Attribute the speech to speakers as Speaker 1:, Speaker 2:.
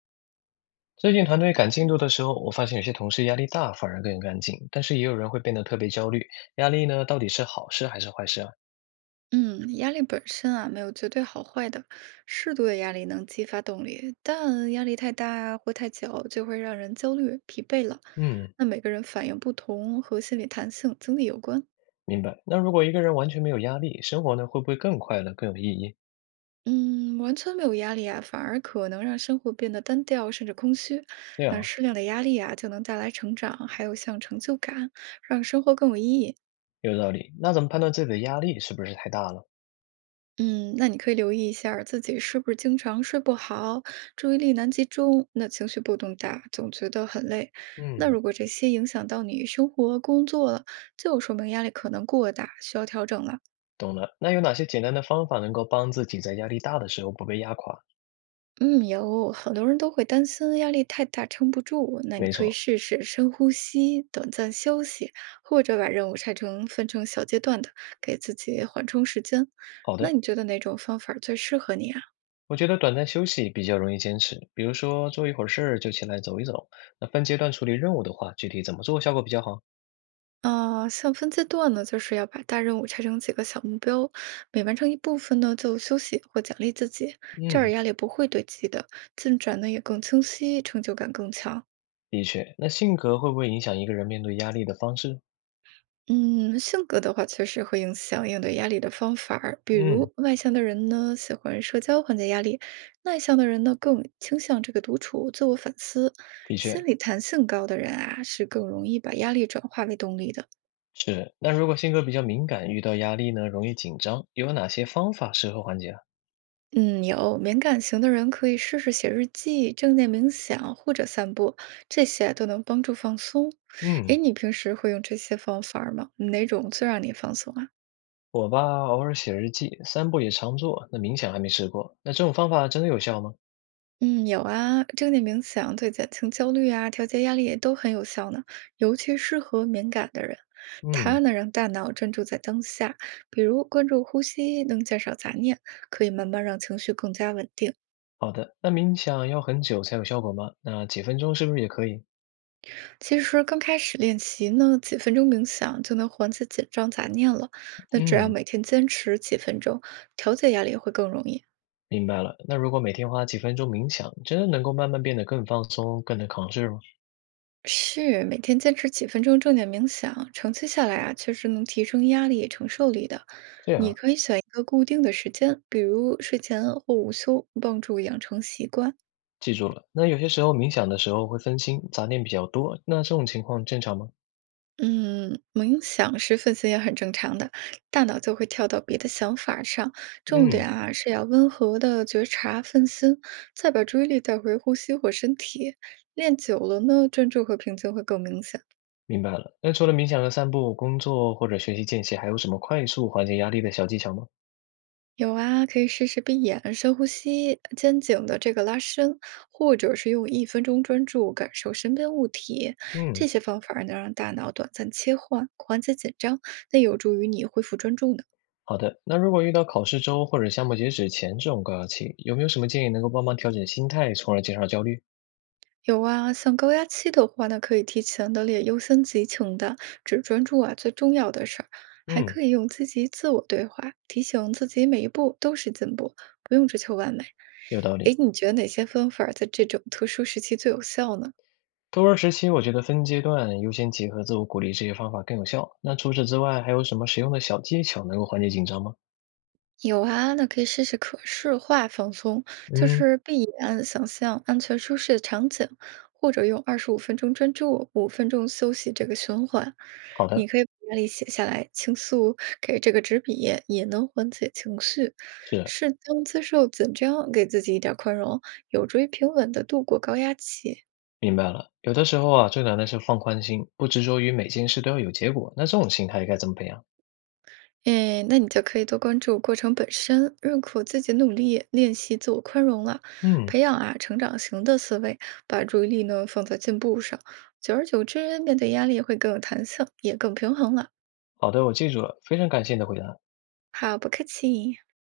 Speaker 1: 最近团队赶进度的时候，我发现有些同事压力大，反而更干劲，但是也有人会变得特别焦虑。压力呢，到底是好事还是坏事啊？
Speaker 2: 嗯，压力本身啊，没有绝对好坏的。适度的压力能激发动力，但压力太大啊或太久，就会让人焦虑、疲惫了。
Speaker 1: 嗯，
Speaker 2: 那每个人反应不同，和心理弹性、经历有关。
Speaker 1: 明白。那如果一个人完全没有压力，生活呢会不会更快乐、更有意义？
Speaker 2: 嗯，完全没有压力啊，反而可能让生活变得单调，甚至空虚。
Speaker 1: 对
Speaker 2: 那
Speaker 1: 啊，
Speaker 2: 适量的压力啊，就能带来成长，还有像成就感，让生活更有意义。
Speaker 1: 有道理。那怎么判断自己的压力是不是太大了？
Speaker 2: 嗯，那你可以留意一下儿自己是不是经常睡不好，注意力难集中，那情绪波动大，总觉得很累。那
Speaker 1: 嗯，
Speaker 2: 如果这些影响到你生活、工作了，就说明压力可能过大，需要调整了。
Speaker 1: 懂了。那有哪些简单的方法能够帮自己在压力大的时候不被压垮？
Speaker 2: 嗯，有很多人都会担心压力太大撑不住，那你
Speaker 1: 没
Speaker 2: 可以
Speaker 1: 错，
Speaker 2: 试试深呼吸、短暂休息，或者把任务拆成分成小阶段的，给自己缓冲时间。
Speaker 1: 好
Speaker 2: 那
Speaker 1: 的。
Speaker 2: 你觉得哪种方法最适合你啊？
Speaker 1: 我觉得短暂休息比较容易坚持，比如说做一会儿事儿就起来走一走。那分阶段处理任务的话，具体怎么做效果比较好？
Speaker 2: 啊，像分阶段呢，就是要把大任务拆成几个小目标，每完成一部分呢，就休息或奖励自己，这儿
Speaker 1: 嗯。
Speaker 2: 压力不会堆积的，进展呢也更清晰，成就感更强。
Speaker 1: 的确，那性格会不会影响一个人面对压力的方式？
Speaker 2: 嗯，性格的话确实会影响应对压力的方法儿，比
Speaker 1: 嗯，
Speaker 2: 如外向的人呢喜欢社交缓解压力，内向的人呢更倾向这个独处、自我反思。
Speaker 1: 的
Speaker 2: 心
Speaker 1: 确
Speaker 2: 理弹性高的人啊，是更容易把压力转化为动力的。
Speaker 1: 是。那如果性格比较敏感，遇到压力呢，容易紧张，有哪些方法适合缓解啊？
Speaker 2: 嗯，有敏感型的人可以试试写日记、正念冥想或者散步，这些都能帮助放松。诶，
Speaker 1: 嗯，
Speaker 2: 你平时会用这些方法儿吗？哪种最让你放松啊？
Speaker 1: 我吧，偶尔写日记，散步也常做，那冥想还没试过。那这种方法真的有效吗？
Speaker 2: 嗯，有啊，正念冥想对减轻焦虑啊、调节压力也都很有效呢，尤其适合敏感的人。它
Speaker 1: 嗯，
Speaker 2: 能让大脑专注在当下，比如关注呼吸，能减少杂念，可以慢慢让情绪更加稳定。
Speaker 1: 好的。那冥想要很久才有效果吗？那几分钟是不是也可以？
Speaker 2: 其实刚开始练习呢，几分钟冥想就能缓解紧张杂念了。那只要
Speaker 1: 嗯，
Speaker 2: 每天坚持几分钟，调节压力会更容易。
Speaker 1: 明白了。那如果每天花几分钟冥想，真的能够慢慢变得更放松，更能扛事吗？
Speaker 2: 是，每天坚持几分钟正念冥想，长期下来啊，确实能提升压力承受力的。
Speaker 1: 这样
Speaker 2: 你
Speaker 1: 啊。
Speaker 2: 可以选一个固定的时间，比如睡前或午休，帮助养成习惯。
Speaker 1: 记住了。那有些时候冥想的时候会分心，杂念比较多，那这种情况正常吗？
Speaker 2: 嗯，冥想时分心也很正常的，大脑就会跳到别的想法儿上。重点
Speaker 1: 嗯，
Speaker 2: 啊是要温和的觉察分心，再把注意力带回呼吸或身体。练久了呢，专注和平静会更明显。
Speaker 1: 明白了。那除了冥想和散步、工作或者学习间隙，还有什么快速缓解压力的小技巧吗？
Speaker 2: 有啊，可以试试闭眼深呼吸、肩颈的这个拉伸，或者是用1分钟专注感受身边物体。这
Speaker 1: 嗯，
Speaker 2: 些方法儿能让大脑短暂切换，缓解紧张，那有助于你恢复专注呢。
Speaker 1: 好的。那如果遇到考试周或者项目截止前这种高压期，有没有什么建议能够帮忙调整心态，从而减少焦虑？
Speaker 2: 有啊，像高压期的话呢，可以提前的列优先级清单，只专注啊最重要的事儿，还
Speaker 1: 嗯，
Speaker 2: 可以用积极自我对话，提醒自己每一步都是进步，不用追求完美。
Speaker 1: 有道
Speaker 2: 诶，
Speaker 1: 理。
Speaker 2: 你觉得哪些方法在这种特殊时期最有效呢？
Speaker 1: 多人时期，我觉得分阶段优先级和自我鼓励这些方法更有效。那除此之外，还有什么实用的小技巧能够缓解紧张吗？
Speaker 2: 有啊，那可以试试可视化放松，就
Speaker 1: 嗯，
Speaker 2: 是闭眼想象安全舒适的场景，或者用25分钟专注、五分钟休息这个循环。
Speaker 1: 好
Speaker 2: 你
Speaker 1: 的，
Speaker 2: 可以把压力写下来，倾诉给这个纸笔，也能缓解情绪。
Speaker 1: 是
Speaker 2: 适当接受紧张，给自己一点儿宽容，有助于平稳的度过高压期。
Speaker 1: 明白了，有的时候啊，最难的是放宽心，不执着于每件事都要有结果。那这种心态该怎么培养？
Speaker 2: 哎，那你就可以多关注过程本身，认可自己努力，练习自我宽容了，
Speaker 1: 嗯，
Speaker 2: 培养啊成长型的思维，把注意力呢放在进步上，久而久之，面对压力会更有弹性，也更平衡了。
Speaker 1: 好的，我记住了，非常感谢你的回答。
Speaker 2: 好，不客气。